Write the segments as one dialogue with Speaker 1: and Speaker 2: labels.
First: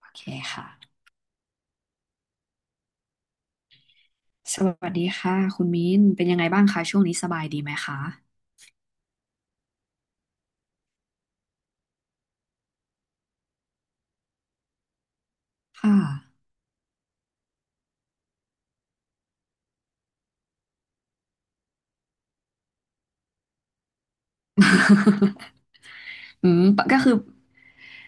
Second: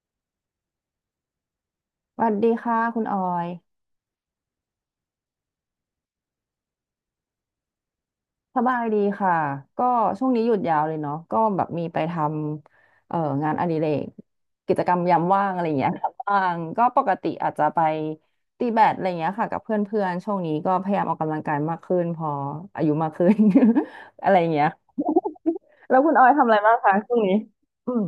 Speaker 1: โอเคค่ะ
Speaker 2: สวัสดีค่ะคุณออย
Speaker 1: สวัสดีค่ะคุณมิ้นเป็นยังไงบ้างคะช่วงนี้สบายดีไหมคะ
Speaker 2: สบายดีค่ะก็ช่วงนี้หยุดยาวเลยเนาะก็แบบมีไปทำงานอดิเรกกิจกรรมยามว่างอะไรอย่างเงี้ย
Speaker 1: ค่ะ
Speaker 2: ครับบ้างก็ปกติอาจจะไปตีแบดอะไรอย่างเงี้ยค่ะกับเพื่อนๆช่วงนี้ก็พยายามออกกำลังกายมากขึ้นพออายุมากขึ้น อะไรอย่างเงี้ย แล้วคุณออยทำ
Speaker 1: อื
Speaker 2: อะไร
Speaker 1: ม
Speaker 2: บ้าง
Speaker 1: ปะ
Speaker 2: คะ
Speaker 1: ก็คื
Speaker 2: ช่
Speaker 1: อ
Speaker 2: วงนี้อืม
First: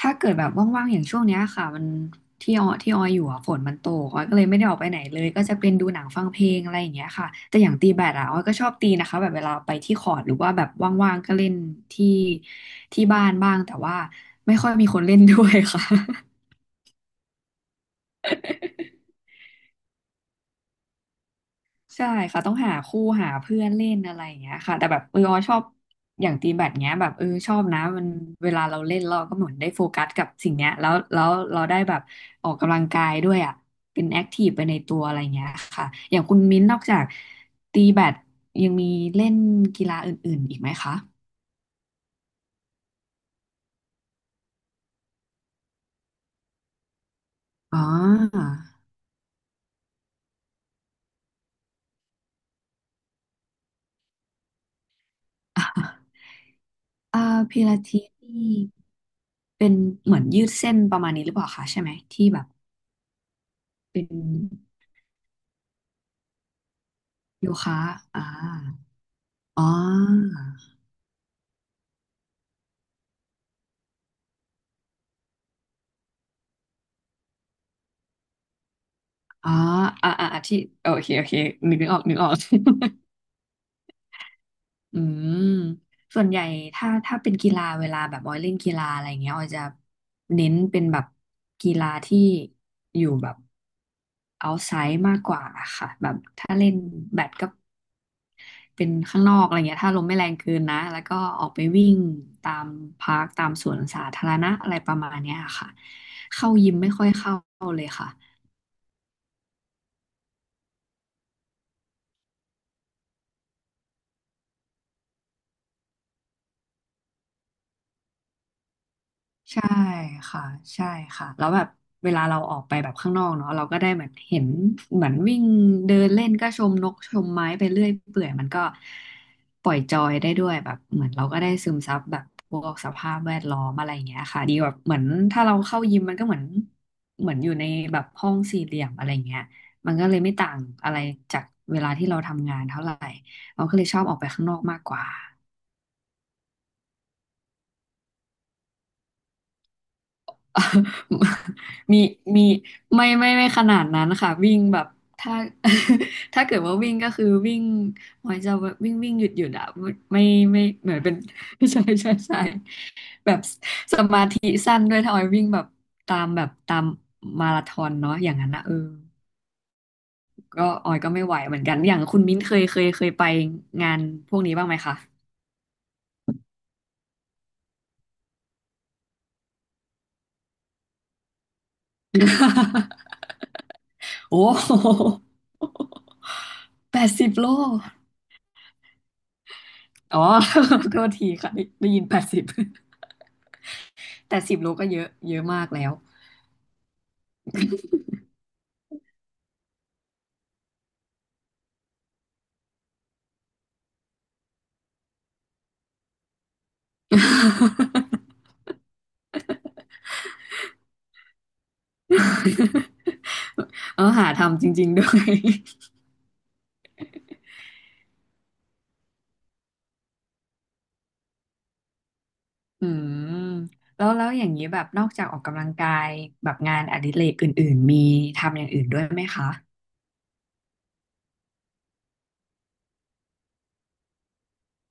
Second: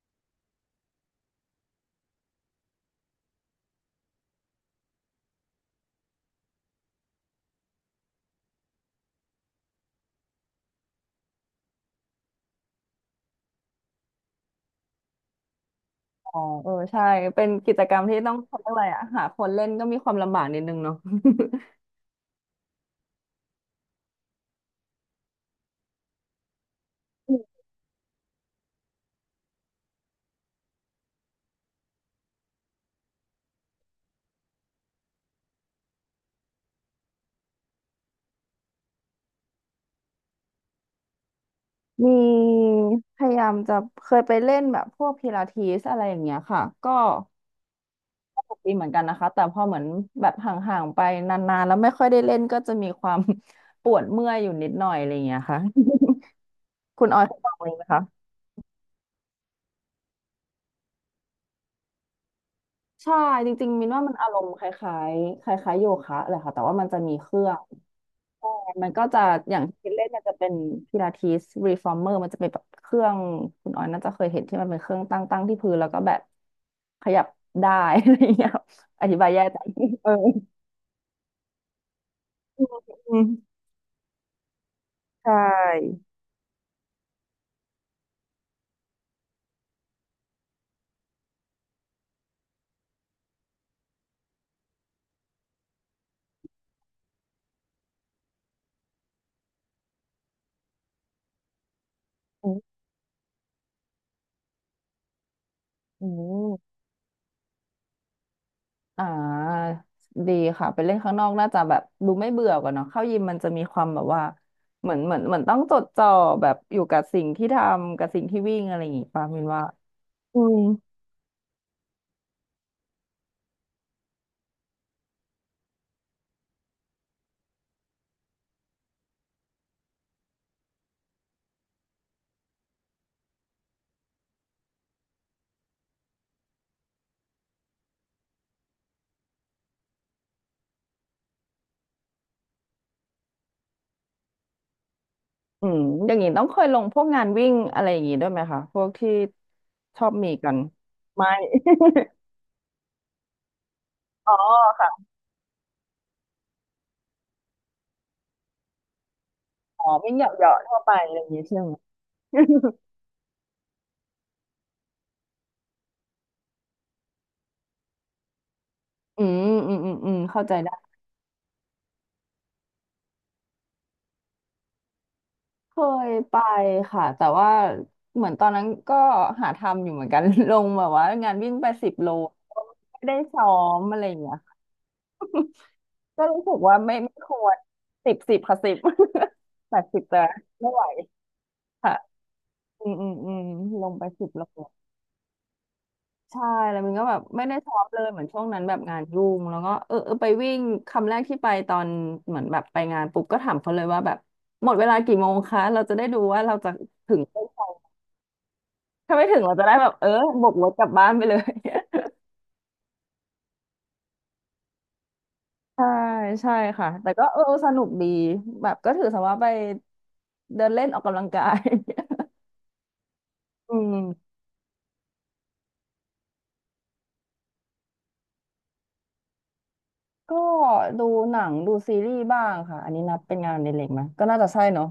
Speaker 1: ถ้าเกิดแบบว่างๆอย่างช่วงเนี้ยค่ะมันที่ออยอยู่อ่ะฝนมันตกออยก็เลยไม่ได้ออกไปไหนเลยก็จะเป็นดูหนังฟังเพลงอะไรอย่างเงี้ยค่ะแต่อย่างตีแบดอ่ะออยก็ชอบตีนะคะแบบเวลาไปที่คอร์ตหรือว่าแบบว่างๆก็เล่นที่ที่บ้านบ้างแต่ว่าไม่ค่อยมีคนเล่นด้วยค่ะ
Speaker 2: อ๋อเออใช่เป็นกิจกรรมที่ต้องเขาเรียกอะไรอะหาคนเล่นก็มีความลำบากนิดนึงเนาะ
Speaker 1: ใช่ค่ะต้องหาคู่หาเพื่อนเล่นอะไรอย่างเงี้ยค่ะแต่แบบเออออชอบอย่างตีแบดเงี้ยแบบเออ ชอบนะมันเวลาเราเล่นเราก็เหมือนได้โฟกัสกับสิ่งเนี้ยแล้วเราได้แบบออกกำลังกายด้วยอ่ะเป็นแอคทีฟไปในตัวอะไรเงี้ยค่ะอย่างคุณมิ้นท์นอกจากตีแบดยังมีเล่นกีฬาอื่นๆอีกไหมคะ
Speaker 2: มีพยายามจะเคยไปเล่นแบบพวกพิลาทิสอะไรอย่างเงี้ยค่ะก็
Speaker 1: อ๋อ
Speaker 2: สนุกดีเหมือนกันนะคะแต่พอเหมือนแบบห่างๆไปนานๆแล้วไม่ค่อยได้เล่นก็จะมีความ ปวดเมื่อยอยู่นิดหน่อยอะไรอย่างเงี้ยค่ะ คุณอ
Speaker 1: เอ่า
Speaker 2: อยเคยลอง
Speaker 1: พิ
Speaker 2: เลย
Speaker 1: ลา
Speaker 2: ไหม
Speaker 1: ทิส
Speaker 2: คะ
Speaker 1: นี่เป็นเหมือนยืดเส้นประมาณนี้หรือเปล่าคะใช่ไหมที่แบบ
Speaker 2: ใช่จริงๆมิน
Speaker 1: เป็
Speaker 2: ว่า
Speaker 1: น
Speaker 2: มันอารมณ์คล้ายๆคล้ายๆโยคะเลยค่ะแต่ว่ามันจะมีเครื่
Speaker 1: โย
Speaker 2: อง
Speaker 1: คะอ่า
Speaker 2: มันก็จะอย่า
Speaker 1: อ๋
Speaker 2: ง
Speaker 1: อ
Speaker 2: ที่เล่นมันจะเป็นพิลาทิสรีฟอร์เมอร์มันจะเป็นแบบเครื่องคุณออยน่าจะเคยเห็นที่มันเป็นเครื่องตั้งที่พื้นแล้วก็แบบขยับได้ อะไรอย่างเงี้ยครับอธิบายแย่
Speaker 1: อ๋อ
Speaker 2: แต่เออ
Speaker 1: ที่โอเคโอเคนึกนึกออกนึกออก
Speaker 2: อืม
Speaker 1: อื
Speaker 2: ใช
Speaker 1: ม
Speaker 2: ่
Speaker 1: ส่วนใหญ่ถ้าเป็นกีฬาเวลาแบบออยเล่นกีฬาอะไรเงี้ยออยจะเน้นเป็นแบบกีฬาที่อยู่แบบ outside มากกว่าค่ะแบบถ้าเล่นแบดก็เป็นข้างนอกอะไรเงี้ยถ้าลมไม่แรงเกินนะ แล้วก็ออกไปวิ่ง
Speaker 2: อื
Speaker 1: ตาม
Speaker 2: ม
Speaker 1: พาร์คตามสวนสาธารณะอะไรประมาณเนี้ยค่ะ
Speaker 2: อื
Speaker 1: เข้ายิ
Speaker 2: ม
Speaker 1: มไม่ค่อยเข้าเลยค่ะ
Speaker 2: อ่าดีค่ะไปเล่นข้างนอกน่าจะแบบดูไม่เบื่อกันเนาะเข้ายิมมันจะมีความแบบว่าเหมือนต้องจดจ่อแบบอยู่กับสิ่งที่ทำกับสิ่งที่วิ่งอะไรอย่างงี้ป่ะมินว่า
Speaker 1: ใช่
Speaker 2: อื
Speaker 1: ค่ะ
Speaker 2: ม
Speaker 1: ใช่ค่ะแล้วแบบเวลาเราออกไปแบบข้างนอกเนาะเราก็ได้เหมือนเห็นเหมือนวิ่งเดินเล่นก็ชมนกชมไม้ไปเรื่อยเปื่อยมันก็ปล่อยจอยได้ด้วยแบบเหมือนเราก็ได้ซึมซับแบบพวกสภาพแวดล้อมอะไรอย่างเงี้ยค่ะดีแบบเหมือนถ้าเราเข้ายิมมันก็เหมือนอยู่ในแบบห้องสี่เหลี่ยมอะไรอย่างเงี้ยมันก็เลยไม่ต่างอะไรจากเวลาที่เราทำงานเท่าไหร่เราก็เลยชอบออกไปข้างนอกมากกว่า
Speaker 2: อืมอย่างนี้ต้องเคยลงพวกงานวิ่งอะไรอย่างนี้ด้วยไหมคะพวกที่ชอบมีกัน ไม่
Speaker 1: มีมีไม่ขนาดนั้น
Speaker 2: อ๋
Speaker 1: ค่ะ
Speaker 2: อ
Speaker 1: วิ่งแบบ
Speaker 2: ค่ะ
Speaker 1: ถ้า ถ้าเกิดว่าวิ่งก็คือวิ่งหมายจะวิ่งวิ่งหยุดหยุดอะ
Speaker 2: อ๋
Speaker 1: ไ
Speaker 2: อวิ่ง
Speaker 1: ม่
Speaker 2: เหยาะ
Speaker 1: ไม่
Speaker 2: ๆทั่ว
Speaker 1: เห
Speaker 2: ไป
Speaker 1: มือน
Speaker 2: อะ
Speaker 1: เป็น
Speaker 2: ไรอย่างนี้ใช่ไหม
Speaker 1: ใช่ใช่ใช่ แบบสมาธิสั้นด้วยถ้าออยวิ่งแบบตามมาราธอนเนาะอย่างนั้นนะเออ
Speaker 2: อืมอืมอืมอืมเข้าใจ
Speaker 1: ก็
Speaker 2: ได้
Speaker 1: ออยก็ไม่ไหวเหมือนกันอย่างคุณมิ้นเคยไปงานพวกนี้บ้างไหมคะ
Speaker 2: เคยไปค่ะแต่ว่าเหมือนตอนนั้นก็หาทำอยู่เหมือนกัน ลงแบบว่างานวิ่งไปสิบโลไม่ได้ ซ้อมอะไรอย่างเงี้ย
Speaker 1: โอ้
Speaker 2: ก็รู้สึกว่าไม่
Speaker 1: แปด
Speaker 2: ไม่
Speaker 1: สิ
Speaker 2: ค
Speaker 1: บโล
Speaker 2: วรสิบสิบค่ะสิบ แปดสิบ
Speaker 1: อ๋
Speaker 2: แต่
Speaker 1: อ
Speaker 2: ไม่ไหว
Speaker 1: โทษทีค่ะได้ได้
Speaker 2: ค่ะ
Speaker 1: ยินแปดสิบ
Speaker 2: อืมอืมอืมลงไปสิ บ
Speaker 1: แต่
Speaker 2: โล
Speaker 1: สิบโลก็เยอะเยอะมากแล้ว
Speaker 2: ใช่แล้วมันก็แบบไม่ได้ท็อปเลยเหมือนช่วงนั้นแบบงานยุ่งแล้วก็เออเออไปวิ่งคำแรกที่ไปตอนเหมือนแบบไปงานปุ๊บก็ถามเขาเลยว่าแบบหมดเวลากี่โมงคะเราจะได้ดูว่าเราจะถึงเส้นชัย ถ้าไม่ถึงเราจะได้แบบเออบวกรถกลับบ้านไปเลย
Speaker 1: เออ หาทำจริงๆด้วย
Speaker 2: ใช่ใช่ค่ะแต่ก็เออสนุกดีแบบก็ถือซะว่าไปเดินเล่นออกกำลังกาย
Speaker 1: อืม
Speaker 2: อื
Speaker 1: แล้วแล้
Speaker 2: ม
Speaker 1: ว อย่างนี้ แบบ นอกจากออกกำลังกาย แบบงานอดิเรกอื่นๆ มีทำอย่างอื่นด้วยไหมคะ
Speaker 2: ก็ดูหนังดูซีรีส์บ้างค่ะอันนี้นับเป็นงานในเล็กไหมก็น่าจะใช่เนาะ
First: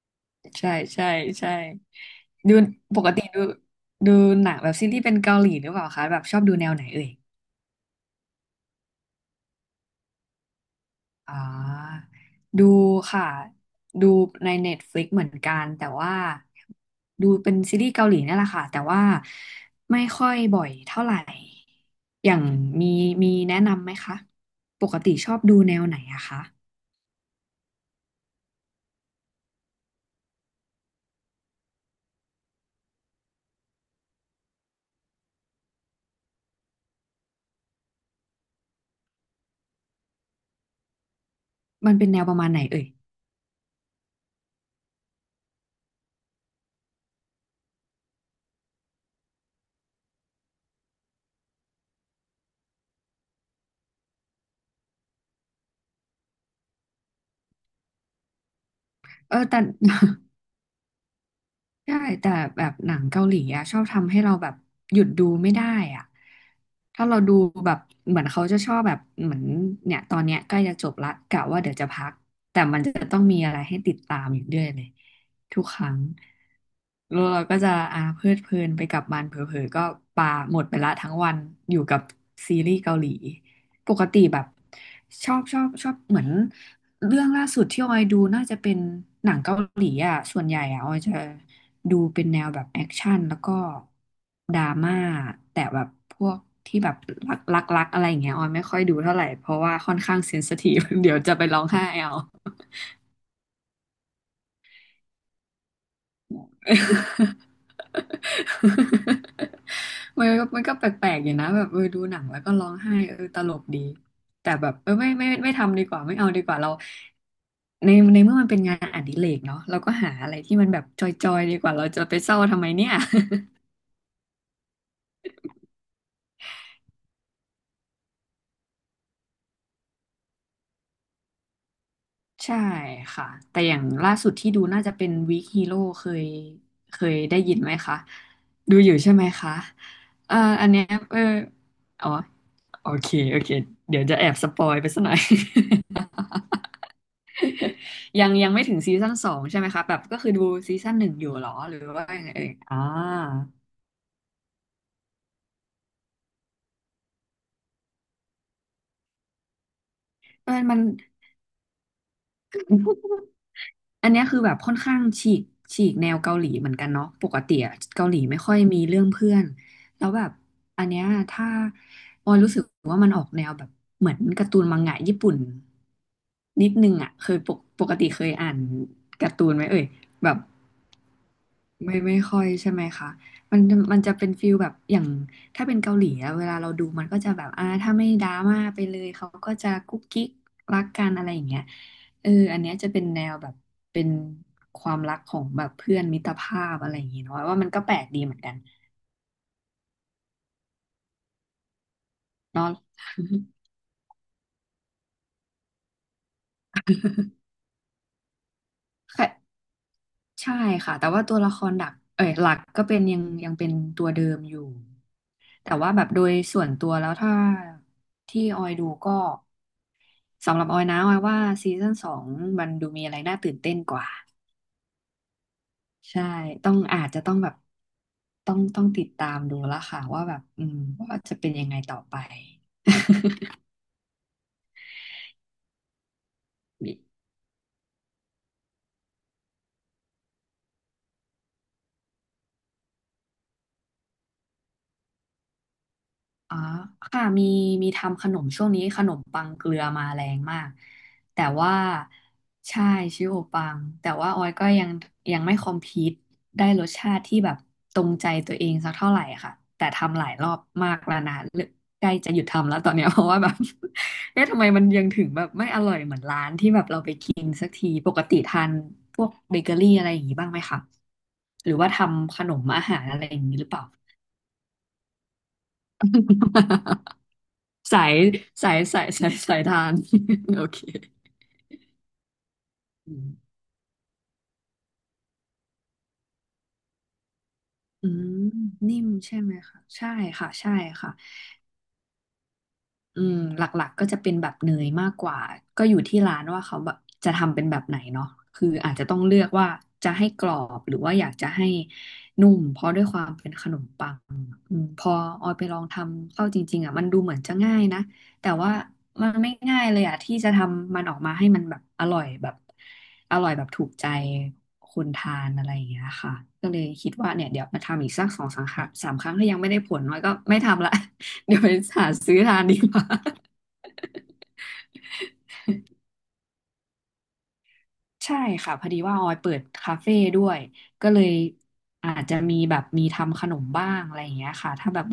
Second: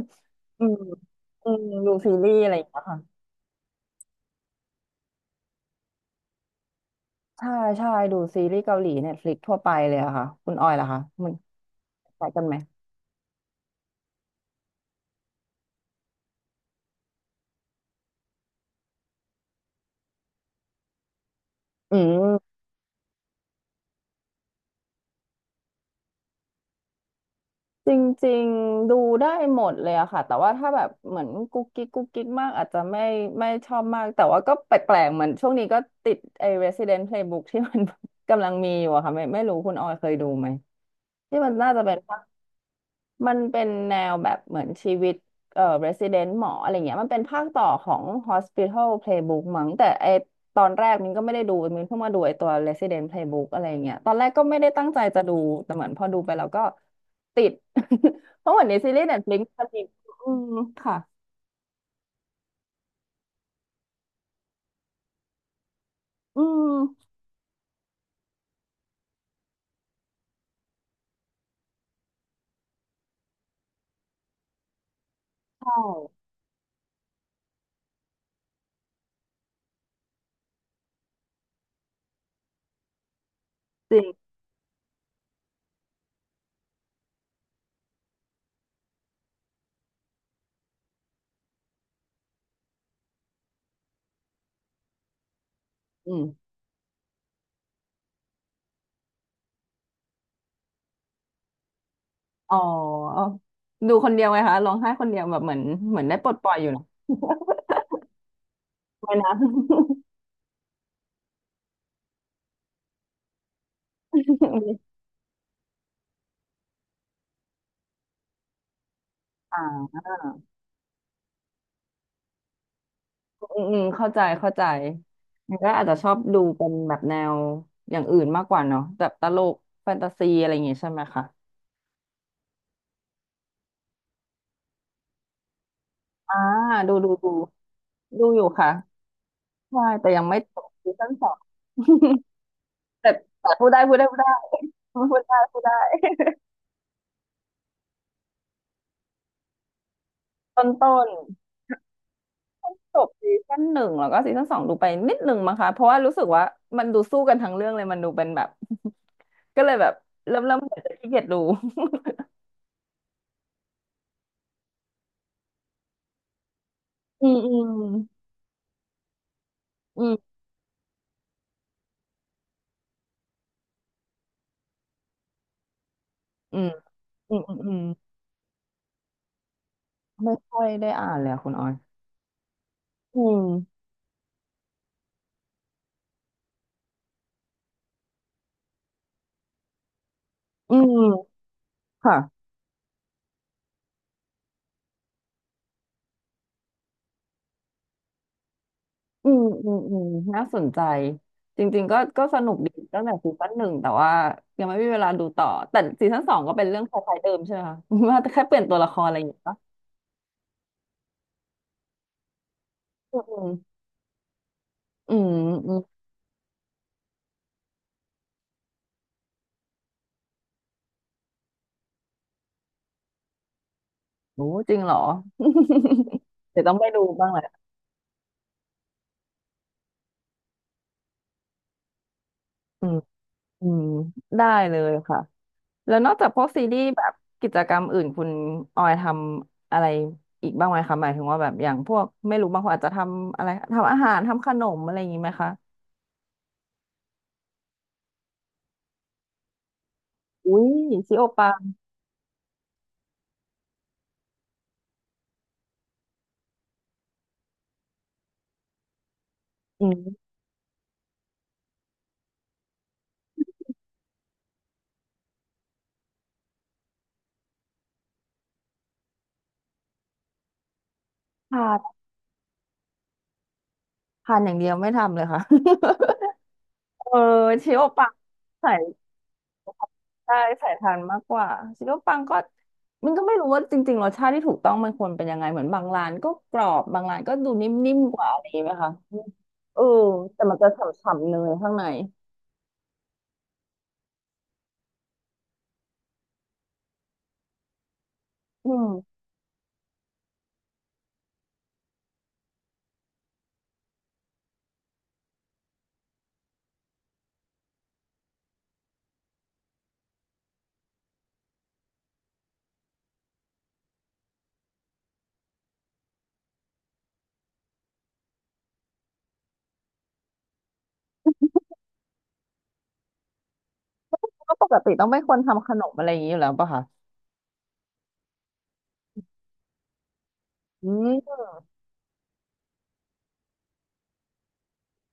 Speaker 2: อื
Speaker 1: ใช่
Speaker 2: ม
Speaker 1: ใช่
Speaker 2: อื
Speaker 1: ใช่
Speaker 2: มดูซีรีส์อะ
Speaker 1: ดู
Speaker 2: ไรอย่างเงี้ยค่ะ
Speaker 1: ปกติดูหนังแบบซีรีส์เป็นเกาหลีหรือเปล่าคะแบบชอบดูแนวไหนเอ่ย
Speaker 2: ใช่ใช่ดูซีรีส์เกาหลีเน็ตฟลิกทั่วไปเลยอะค่ะคุณออยล่ะคะมัน
Speaker 1: อ่า
Speaker 2: คล้ายกันไหม
Speaker 1: ดูค่ะ ดูใน Netflix เหมือนกันแต่ว่าดูเป็นซีรีส์เกาหลีนั่นแหละค่ะแต่ว่าไม่ค่อยบ่อยเท่าไหร่
Speaker 2: อื
Speaker 1: อย่าง
Speaker 2: ม
Speaker 1: มีมีแนะนำไหมคะ ปกติชอบดูแนวไหนอะคะ
Speaker 2: จริงๆดูได้หมดเลยอะค่ะแต่ว่าถ้าแบบเหมือนกุ๊กกิ๊กกุ๊กกิ๊กมากอาจจะไม่ไม่ชอบมากแต่ว่าก็แปลกๆเหมือนช่วงนี้ก็ติดไอ้ Resident Playbook ที่มัน กำลังมีอยู่อะค่ะไม่ไม่รู้คุณออยเคยดูไหมที่มันน่าจะ
Speaker 1: มั
Speaker 2: เป็
Speaker 1: น
Speaker 2: น
Speaker 1: เป็นแนวประมาณไหนเอ่ย
Speaker 2: มันเป็นแนวแบบเหมือนชีวิตresident หมออะไรเงี้ยมันเป็นภาคต่อของ Hospital Playbook มั้งแต่ไอตอนแรกมินก็ไม่ได้ดูมินเพิ่งมาดูไอตัว Resident Playbook อะไรเงี้ยตอนแรกก็ไม่ได้ตั้งใจจะดูแต่เหมือนพอดูไปแล้วก็ติด เพราะเหมือนในซีรีส์
Speaker 1: เออ
Speaker 2: Netflix
Speaker 1: แต่
Speaker 2: มัน มีอืมค่ะ
Speaker 1: ใช่แต่แบบหนังเกาหลีอะชอบทำให้เราแบบหยุดดูไม่ได้อะ
Speaker 2: อื
Speaker 1: ถ้า
Speaker 2: ม
Speaker 1: เราดูแบบเหมือนเขาจะชอบแบบเหมือนเนี่ยตอนเนี้ยใกล้จะจบละกะว่าเดี๋ยวจะพักแต่มันจะต้องมีอะไรให้ติดตามอยู่เรื่อยเลยทุ
Speaker 2: ใช
Speaker 1: กครั้ง
Speaker 2: ่
Speaker 1: แล้วเราก็จะอ่าเพลิดเพลินไปกับมันเผลอๆก็ปาหมดไปละทั้งวันอยู่กับซีรีส์เกาหลีป
Speaker 2: จริ
Speaker 1: กติ
Speaker 2: ง
Speaker 1: แบบชอบเหมือนเรื่องล่าสุดที่ออยดูน่าจะเป็นหนังเกาหลีอ่ะส่วนใหญ่อ่ะออยจะดูเป็นแนวแบบแอคชั่นแล้วก็ดราม่าแต่แบบ
Speaker 2: อื
Speaker 1: พ
Speaker 2: ม
Speaker 1: วกที่แบบรักอะไรอย่างเงี้ยออยไม่ค่อยดูเท่าไหร่เพราะว่าค่อนข้างเซนซิทีฟ เดี๋ยวจะไปร้องไห้เอา
Speaker 2: อ๋อดูคนเดียวไงคะร้องไห้คนเดียวแบบเหมือนเหมือนได้ปลดปล่อยอยู่นะ ไม่นะ
Speaker 1: มันก็แปลกๆอยู่นะแบบเออดูหนังแล้วก็ร้องไห้เออตลกดีแต่แบบเออไม่ทำดีกว่าไม่เอาดีกว่าเราในเมื่อมันเป็นงานอดิเรก
Speaker 2: อ่
Speaker 1: เนาะเราก็หาอะไร
Speaker 2: า
Speaker 1: ที่มันแบบจอยๆดีกว่าเราจะไปเศร้าทำไมเนี่ย
Speaker 2: อืมอืมเข้าใจเข้าใจมันก็อาจจะชอบดูเป็นแบบแนวอย่างอื่นมากกว่าเนาะแบบตลกแฟนตาซีอะไรอย่างงี้ใช่ไหมคะ
Speaker 1: ใช่ค่ะแต่อย่างล่าสุดที่ดูน่าจะเป็นวีคฮีโร่เคย
Speaker 2: อ่าดู
Speaker 1: เค
Speaker 2: ดู
Speaker 1: ย
Speaker 2: ดู
Speaker 1: ได้ยินไหมคะ
Speaker 2: ดูอยู่ค่ะ
Speaker 1: ดูอยู่ใช่ไหมคะ
Speaker 2: ใช่แต่ยัง
Speaker 1: เอ่
Speaker 2: ไม่
Speaker 1: อ
Speaker 2: จ
Speaker 1: อัน
Speaker 2: บ
Speaker 1: เนี้ย
Speaker 2: ซีซั่น
Speaker 1: เออ
Speaker 2: สอง
Speaker 1: อ๋อโอ
Speaker 2: แต่
Speaker 1: เคโอเค
Speaker 2: แต่พูดได้พูด
Speaker 1: เดี๋ยว
Speaker 2: ได้
Speaker 1: จะ
Speaker 2: พูด
Speaker 1: แอ
Speaker 2: ได้
Speaker 1: บสปอยไปสักหน่อ
Speaker 2: พู
Speaker 1: ย
Speaker 2: ดได้พูดได้
Speaker 1: ยังไม่ถึงซีซั่นสองใช่ไหมคะแบบก็คือดู
Speaker 2: ต้น
Speaker 1: ซีซั่น
Speaker 2: ต้
Speaker 1: ห
Speaker 2: น
Speaker 1: นึ่งอยู่เหรอหรือว่ายังไงเอ่ย
Speaker 2: จบซีซั่นหนึ่งแล้วก็ซีซั่นสองดูไปนิดหนึ่งมั้งคะเพราะว่ารู้สึกว่ามันดูสู้กันทั้งเรื่องเลยมันดูเป็นแบบก็เลยแบบเริ่ม
Speaker 1: เออ
Speaker 2: เริ่มเห
Speaker 1: มั
Speaker 2: มือ
Speaker 1: น
Speaker 2: นจะขี้เกียจดู
Speaker 1: อันเนี้ยคือแบบค่อนข้างฉีกแนวเกาหลีเหมือนกันเนาะ
Speaker 2: อื
Speaker 1: ป
Speaker 2: ม
Speaker 1: ก
Speaker 2: อื
Speaker 1: ติ
Speaker 2: ม
Speaker 1: อะเกาหลีไม่ค่อยมีเรื่องเพื่อน
Speaker 2: อื
Speaker 1: แล้วแบบ
Speaker 2: ม
Speaker 1: อันเนี้ยถ้าออยรู้สึกว่ามันออกแนวแบบเหมือนการ์ตูนมังงะญี่ปุ่น
Speaker 2: อื
Speaker 1: นิ
Speaker 2: ม
Speaker 1: ดนึงอะเค
Speaker 2: อื
Speaker 1: ย
Speaker 2: ม
Speaker 1: ป
Speaker 2: อืม
Speaker 1: ก
Speaker 2: อืม
Speaker 1: ปกติเคยอ่านการ์ตูนไหมเอ่ยแบ
Speaker 2: ไม่
Speaker 1: บ
Speaker 2: ค่อยได้อ่านเลยอะคุณออย
Speaker 1: ไม่ค่อยใช่ไหมคะ
Speaker 2: อื
Speaker 1: มัน
Speaker 2: ม
Speaker 1: มันจะเป็นฟิลแบบอย่างถ้าเป็นเกาหลีอะเวลาเราดูมันก็จะแบบถ้าไม่ดราม่าไปเลยเขาก็จะกุ๊กกิ๊ก
Speaker 2: อื
Speaker 1: รักกันอะไร
Speaker 2: ม
Speaker 1: อย่างเงี้ยเออ
Speaker 2: ค่ะ
Speaker 1: อันเนี้ยจะเป็นแนวแบบเป็นความรักของแบบเพื่อนมิตรภาพอะไรอย่างงี้เนาะว่ามันก็แปลกดีเหมือนกัน
Speaker 2: อืมอืมอืมน่าสนใจ จริงๆ ก็ก็สนุก
Speaker 1: เนาะ
Speaker 2: ดีตั้งแต่ซีซั่นหนึ่งแต่ว่ายังไม่มีเวลาดูต่อ แต่ซีซั่นสองก็เป็นเรื่องคล้ายๆเดิมใช่ไหมคะ ว่าแค่เปลี่ยนตัวละครอะไรอย่างเงี้ย ปะ
Speaker 1: ใช่ค่ะแต่ว่าตัวละครหลักเอ้ยหลักก็เป็น
Speaker 2: อื
Speaker 1: ยังเป็น
Speaker 2: ม
Speaker 1: ตัวเดิมอยู่
Speaker 2: อืมอื
Speaker 1: แต่
Speaker 2: ม
Speaker 1: ว่าแบบโดยส่วนตัวแล้วถ้าที่ออยดูก็สำหรับออยนะออยว่าซีซั่นสองมันดูมีอะไรน่าตื่นเต้นกว่า
Speaker 2: โอ้จริงเหรอ
Speaker 1: ใช่
Speaker 2: เดี๋ยว
Speaker 1: ต้อ
Speaker 2: ต้อง
Speaker 1: ง
Speaker 2: ไปดู
Speaker 1: อาจจะ
Speaker 2: บ้าง
Speaker 1: ต้อง
Speaker 2: แห
Speaker 1: แบบ
Speaker 2: ละ
Speaker 1: ต้องติดตามดูแล้วค่ะว่าแบบว่าจะเป็นยังไงต่อไป
Speaker 2: อืมอืมได้เลยค่ะ แล้วนอกจากพวกซีรีส์แบบกิจกรรมอื่นคุณออยทำอะไรอีกบ้างไหมคะหมายถึงว่าแบบอย่างพวกไม่รู้บางคนอาจจะทำอะไรทำอาหารทำขนมอะไรอย่างนี้ไหมคะ
Speaker 1: อ๋อค่ะมีทำขนมช่วงนี้ขนมปังเกลือมาแรง
Speaker 2: อุ้
Speaker 1: มา
Speaker 2: ย
Speaker 1: ก
Speaker 2: ชิโอ
Speaker 1: แต่
Speaker 2: ปัง
Speaker 1: ว่าใช่ชิโอปังแต่ว่าออยก็ยังไม่คอมพีตได้รสชาติที่แบบตรงใจตัวเองสักเท่าไหร่ค่ะ
Speaker 2: อื
Speaker 1: แต่ทำห
Speaker 2: ม
Speaker 1: ลายรอบมากแล้วนะเลิกใกล้จะหยุดทำแล้วตอนเนี้ย เพราะว่าแบบ เอ๊ะทำไมมันยังถึงแบบไม่อร่อยเหมือนร้านที่แบบเราไปกินสักทีปกติทานพวกเบเกอรี่อะไรอย่างนี้บ้างไหมคะ
Speaker 2: ทา
Speaker 1: หรือว่า
Speaker 2: น
Speaker 1: ทำขนมอาหารอะไรอย่างนี้หรือเปล่า
Speaker 2: ทานอย่างเดียวไม่ทำเลยค่ะ เออ ชิโอปั
Speaker 1: สา
Speaker 2: ง
Speaker 1: ย
Speaker 2: ใส่
Speaker 1: สายสายทาน
Speaker 2: ใช่
Speaker 1: โอ
Speaker 2: ใส่
Speaker 1: เค
Speaker 2: ทานมากกว่าชิโอปังก็มัน
Speaker 1: อื
Speaker 2: ก็
Speaker 1: ม
Speaker 2: ไม่รู้ว่าจริงๆรสชาติที่ถูกต้องมันควรเป็นยังไงเหมือนบางร้านก็กรอบบางร้านก็ดูนิ่ม
Speaker 1: อื
Speaker 2: ๆกว่าอะ
Speaker 1: ม
Speaker 2: ไรอย่างนี้ไหมคะ
Speaker 1: นิ่มใช่ไหม
Speaker 2: เอ
Speaker 1: คะ
Speaker 2: อ
Speaker 1: ใช่
Speaker 2: แต่
Speaker 1: ค่ะ
Speaker 2: มันจะ
Speaker 1: ใช่ค่ะ
Speaker 2: ฉ่ำๆเนยข้างใน
Speaker 1: อืมหลักๆก็จะเป็นแบบเนยมากกว่าก็อยู่ที่ร้านว่าเขาแบบจะทำเป็นแบบไหนเนาะคือ
Speaker 2: อื
Speaker 1: อาจจะ
Speaker 2: ม
Speaker 1: ต้องเลือกว่าจะให้กรอบหรือว่าอยากจะให้นุ่มเพราะด้วยความเป็นขนมปังอืมพอออยไปลองทำเข้าจริงๆอ่ะมันดูเหมือนจะง่ายนะแต่ว่ามันไม่ง่ายเลยอ่ะที่จะทำมันออกมาให้มันแบบอร่อยแบบอร่อยแบบถูกใจคนทานอะไรอย่างเงี้ยค่ะก็เลยคิดว่าเนี่ยเดี๋ยวมาทำอีกสักสองสามครั้งถ้ายังไม่ได้ผลน้อยก็ไม่ทำละ เดี๋ยวไปหาซื้อทานดีกว่า
Speaker 2: ก็ปกติต้องเป็นคนทำขนมอะไรอย่างนี้อยู่แล้วป่ะคะ
Speaker 1: ใช่ค่ะพอดีว่าออยเปิดคาเฟ่ด้วย
Speaker 2: อื
Speaker 1: ก็เลย
Speaker 2: ม
Speaker 1: อาจจะมีแบบมีทำขนมบ้างอะไรอย่างเงี้ยค่ะ ถ้าแบบ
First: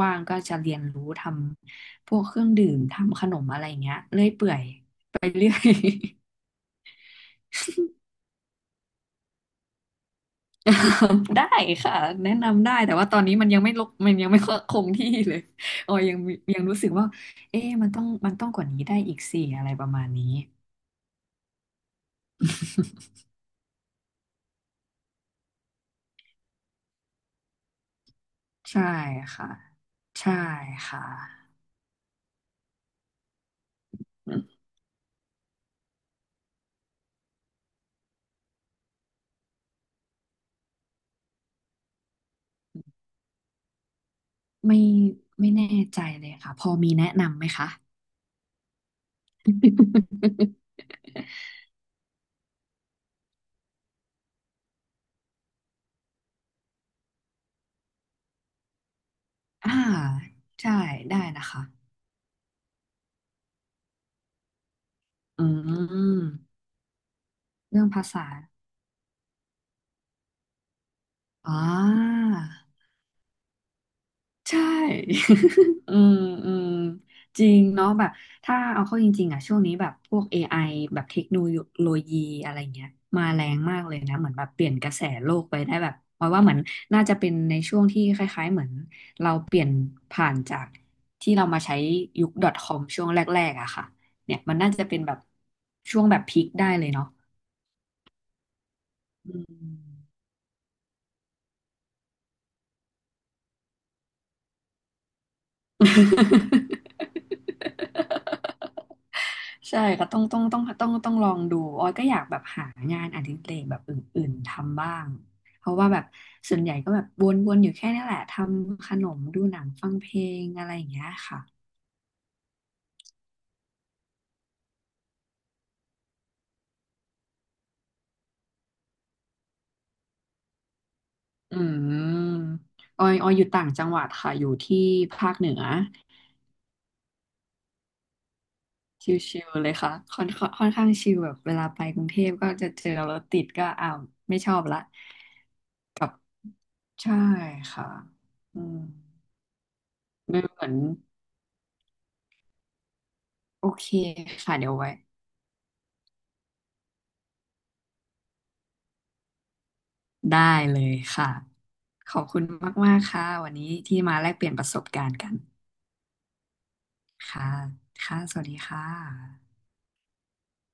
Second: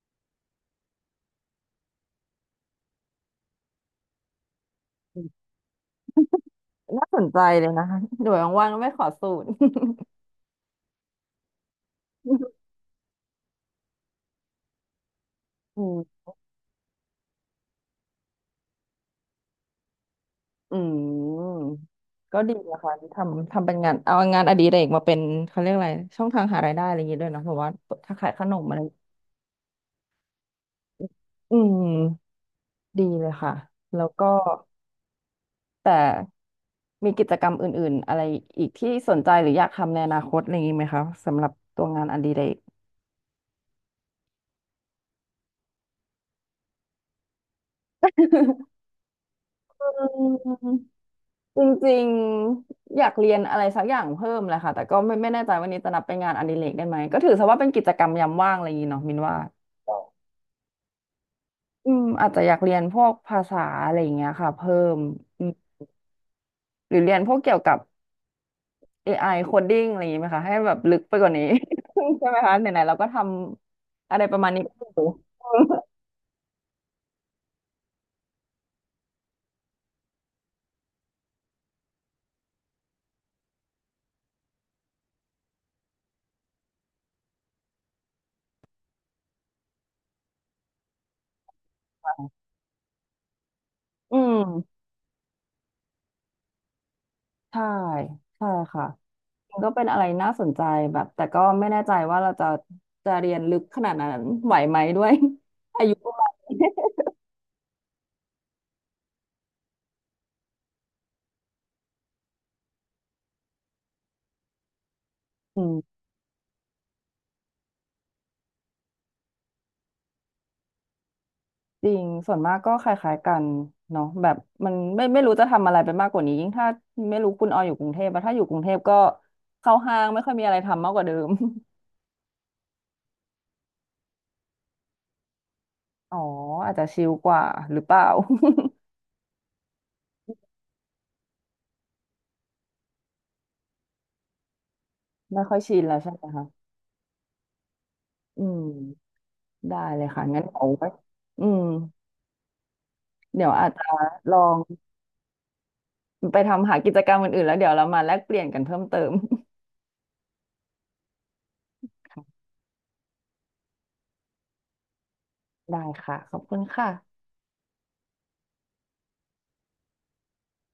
Speaker 1: ว่างๆก็จะเรียนรู้ทำพวกเครื่องดื่มทำขนมอะไรอย่างเงี้ยเรื่อยเปื่อยไปเรื่อย
Speaker 2: น่าสนใจเลยนะ คะเดี๋ยวว่างๆไม่ขอสูตร
Speaker 1: ได้ค่ะแนะนำได้ แต่ว่าตอนนี้มันยังไม่ลกมันยังไม่คงที่เลย
Speaker 2: อื
Speaker 1: ออยยั
Speaker 2: ม
Speaker 1: งยังรู้สึกว่าเอ๊ะมันต้องต้องกว่านี้ได้อีกสี่อะไรประมาณนี้
Speaker 2: อืมก็ดีนะคะทำทำเป็นงานเอางานอดิเรกมาเป็นเขาเรียกอะไรช่องทางหารายได้อะไรอย่างนี้ด้วยเนาะแบบว่าถ้าขายขนมอะไร
Speaker 1: ใช่ค่ะใช่ค่ะ
Speaker 2: อืมดีเลยค่ะแล้วก็แต่มีกิจกรรมอื่นๆอะไรอีกที่สนใจหรืออยากทำในอนาคตอะไรอย่างนี้ไหมคะสำหรับตัวงานอดิเรก
Speaker 1: ไม่ไม่แน่ใจเลยค่ะพอมีแนะนำไหมคะ
Speaker 2: อืม จริงๆอยากเรียนอะไรสักอย่างเพิ่มแหละค่ะแต่ก็ไม่แน่ใจวันนี้จะนับเป็นงานอดิเรกได้ไหมก็ถือซะว่าเป็นกิจกรรมยามว่างอะไรอย่างงี้เนาะมินว่า
Speaker 1: อ่าใช่ได้นะคะ
Speaker 2: อืมอาจจะอยากเรียนพวกภาษาอะไรอย่างเงี้ยค่ะเพิ่มอื
Speaker 1: อื
Speaker 2: ม
Speaker 1: ม
Speaker 2: หรือเรียนพวกเกี่ยวกับ
Speaker 1: เรื่องภาษา
Speaker 2: AI coding อะไรอย่างงี้ไหมคะให้แบบลึกไปกว่านี้
Speaker 1: อ่ า
Speaker 2: ใช่ไหมคะไหนๆเราก็ทำอะไรประมาณ
Speaker 1: ใช่
Speaker 2: นี้ก็อยู่
Speaker 1: อืมอืมจริงเนาะแบบถ้าเอาเข้าจริงๆอ่ะช่วงนี้แบบพวก AI แบบเทคโนโลยีอะไรเงี้ยมาแรงมากเลยนะเหมือนแบบเปลี่ยนกระแสโลกไปได้แบบเพราะว่าเหมือนน่าจะเป็นในช่วงที่คล้ายๆเหมือนเราเปลี่ยนผ่านจากที่เรามาใช้ยุค .com ช่วงแรกๆอะค่ะ
Speaker 2: อื
Speaker 1: เนี่ย
Speaker 2: ม
Speaker 1: มันน่าจะเป็นแบบช่วงแบบพีคได้เลยเนาะ
Speaker 2: ใช่ใช่ค่ะ
Speaker 1: อื
Speaker 2: ริงๆก็
Speaker 1: ม
Speaker 2: เป็นอะไรน่าสนใจแบบแต่ก็ไม่แน่ใจว่าเราจะเรียนลึกขนาดนั้นไหวไหมด้วย อายุประมาณนี้
Speaker 1: ใช่ก็ต้องลองดูออยก็อยากแบบหางานอดิเรกแบบอื่นๆทำบ้าง
Speaker 2: อื
Speaker 1: เพราะว่า
Speaker 2: ม
Speaker 1: แบบส่วนใหญ่ก็แบบวนๆอยู่แค่นี้แหละทำขนมดูหนังฟังเพลงอะไรอย่างเงี้ยค่ะ
Speaker 2: จริงส่วนมากก็คล้ายๆกันเนาะแบบมันไม่รู้จะทำอะไรไปมากกว่านี้ยิ่งถ้าไม่รู้คุณออยอยู่กรุงเทพอะถ้าอยู่กรุงเทพก็เข้าห้างไม่ค่อยมีอะไรทำมากกว่าเดิม
Speaker 1: อืมออยอยู่ต่างจังหวัดค่ะอยู่ที่ภาคเหนือ
Speaker 2: อ๋ออาจจะชิลกว่าหรือเปล่า
Speaker 1: ชิลๆเลยค่ะค่อนข้างชิลแบบเวลาไปกรุงเทพก็จะเจอรถติดก็อ้าวไม่ชอบละ
Speaker 2: ไม่ค่อยชินแล้วใช่ไหมคะ
Speaker 1: ใช่ค่ะ
Speaker 2: อื
Speaker 1: อืม
Speaker 2: มได้เลยค่ะ
Speaker 1: ไม่
Speaker 2: งั้น
Speaker 1: เห
Speaker 2: เอา
Speaker 1: มือน
Speaker 2: ไว้อืมเดี๋ยว
Speaker 1: โอ
Speaker 2: อาจจะ
Speaker 1: เค
Speaker 2: ลอ
Speaker 1: ค่ะ
Speaker 2: ง
Speaker 1: เดี๋ยวไว้
Speaker 2: ไปทำหากิจกรรมอื่นๆแล้วเดี๋ยวเรามาแลกเปลี่ยนกันเพิ่มเติม
Speaker 1: ได้เลยค่ะ ขอบคุณมากๆค่ะวันนี้ที่มาแลกเปลี่ยนประสบการณ์กัน
Speaker 2: ได้ค่ะขอบคุณค่ะ
Speaker 1: ค่ะค่ะสวัสดีค่ะ